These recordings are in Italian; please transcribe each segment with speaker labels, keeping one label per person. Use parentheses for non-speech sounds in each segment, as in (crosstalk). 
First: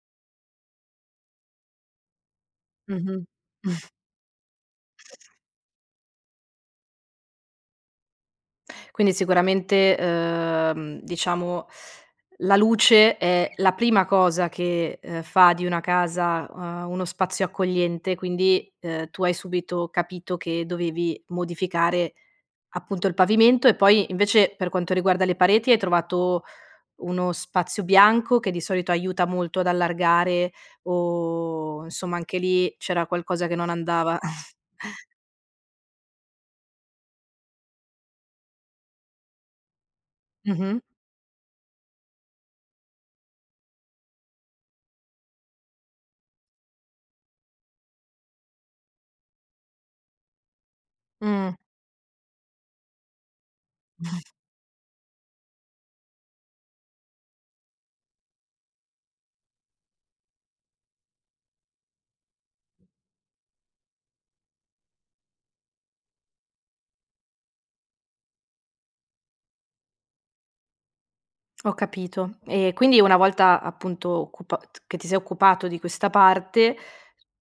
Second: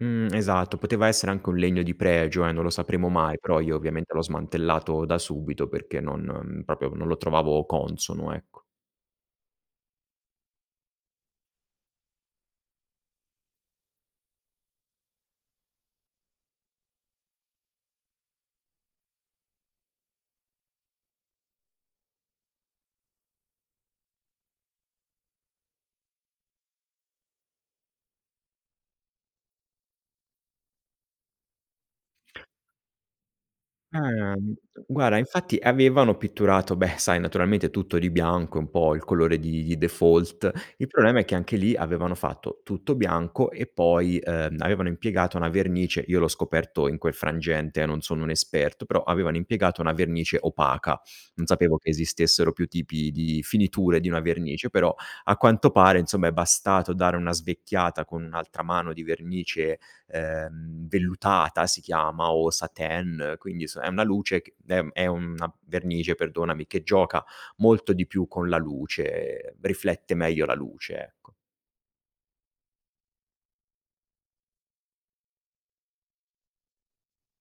Speaker 1: Mh, esatto, poteva essere anche un legno di pregio, eh, non lo sapremo
Speaker 2: Mh-mh.
Speaker 1: mai, però io,
Speaker 2: (snorts)
Speaker 1: ovviamente, l'ho smantellato da subito perché non mhmm, proprio non lo trovavo consono, ecco.
Speaker 2: Quindi, sicuramente, uhm, diciamo, la luce è la prima cosa che, ehm, fa di una casa, uhm, uno spazio accogliente, quindi, uhm, tu hai subito capito che dovevi modificare, appunto, il pavimento e poi, invece, per quanto riguarda le pareti, hai trovato uno spazio bianco, che di solito aiuta molto ad allargare, o insomma, anche lì, c'era qualcosa che non andava? (chuckles)
Speaker 1: Uhm, guarda infatti, avevano pitturato beh, sai, naturalmente tutto di bianco, è un po' il colore di default,
Speaker 2: Mh-mh.
Speaker 1: il problema è che, anche lì, avevano fatto tutto bianco e poi, ehm, avevano impiegato una vernice io l'ho scoperto in quel frangente, eh, non sono un esperto, però, avevano impiegato una vernice opaca. Non
Speaker 2: Mh.
Speaker 1: sapevo che esistessero più tipi di finiture, di una
Speaker 2: (chuckles)
Speaker 1: vernice, però, a quanto pare, insomma è bastato dare una svecchiata con 1 altra mano di vernice, ehm, vellutata, si chiama, o satin, quindi s è una luce c ehm, è una vernice, perdonami, che gioca molto di più con la luce, riflette meglio la luce, ecco.
Speaker 2: Ho capito. E quindi, una volta, appunto, occupat che ti sei occupato di questa parte,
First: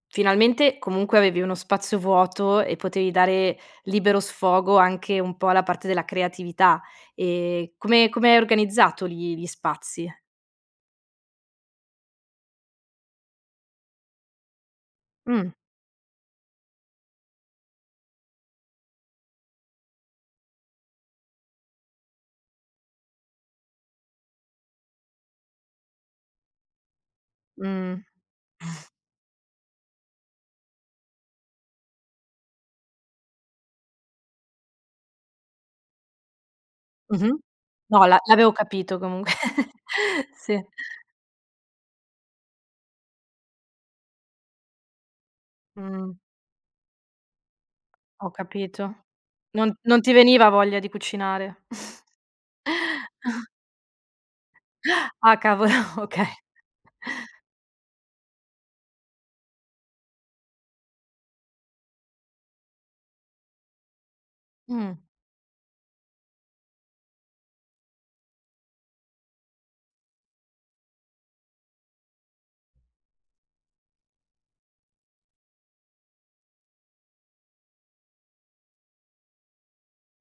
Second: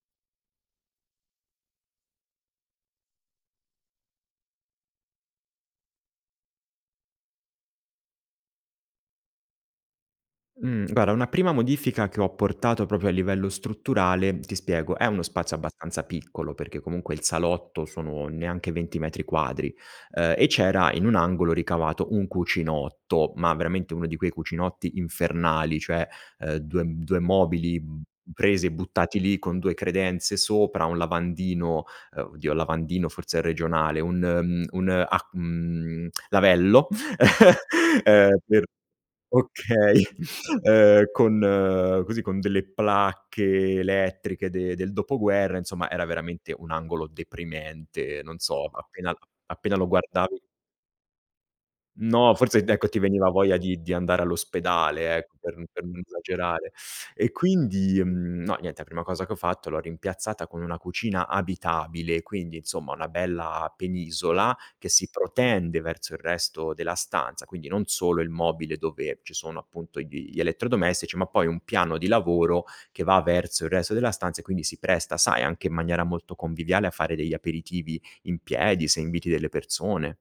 Speaker 2: finalmente, comunque avevi uno spazio vuoto, e potevi dare, libero sfogo, anche un po' alla parte della creatività. E, come come hai organizzato li li spazi?
Speaker 1: Mh, guarda una prima modifica che ho apportato, proprio a livello strutturale ti spiego: è uno
Speaker 2: Mh.
Speaker 1: spazio abbastanza piccolo, perché comunque il salotto sono, neanche 20 metri quadri, ehm, e c'era in un angolo ricavato un cucinotto, ma veramente, uno di quei cucinotti infernali, cioè, ehm, 2 m 2 mobili,
Speaker 2: Mh.
Speaker 1: mhmm, presi e
Speaker 2: (chuckles)
Speaker 1: buttati lì, con 2 credenze sopra, 1 lavandino ehm, oddio, lavandino forse è regionale, un, mhmm, un ac mhmm, lavello,
Speaker 2: Mh-mh,
Speaker 1: (chuckles)
Speaker 2: no, la
Speaker 1: ehm,
Speaker 2: l'avevo
Speaker 1: per
Speaker 2: capito, comunqu (giggles)
Speaker 1: okay,
Speaker 2: sì.
Speaker 1: ehm, con così, con delle placche elettriche de del dopoguerra, insomma, era
Speaker 2: Mh-mh.
Speaker 1: veramente un angolo deprimente, e
Speaker 2: Ho
Speaker 1: non so,
Speaker 2: capito.
Speaker 1: appena l
Speaker 2: Non
Speaker 1: appena lo
Speaker 2: non ti
Speaker 1: guardavi
Speaker 2: veniva voglia di cucinare. (chuckles)
Speaker 1: No, forse, d ecco, ti veniva
Speaker 2: (chuckles)
Speaker 1: voglia di di andare all'ospedale, ec
Speaker 2: Ah,
Speaker 1: per
Speaker 2: cavolo,
Speaker 1: per n
Speaker 2: okay.
Speaker 1: esagerare. E quindi, mhmm, no, niente, 'a prima cosa che ho fatto, l'ho rimpiazzata con una cucina abitabile, e quindi, insomma una bella penisola, che
Speaker 2: Mh.
Speaker 1: si protende verso il resto della stanza, quindi non solo il mobile, dove ci sono, appunto, gli gli elettrodomestici, ma poi un piano di lavoro, che va verso il resto della stanza, e quindi, si presta, sai, anche in maniera molto conviviale, a fare degli aperitivi in piedi, se inviti delle persone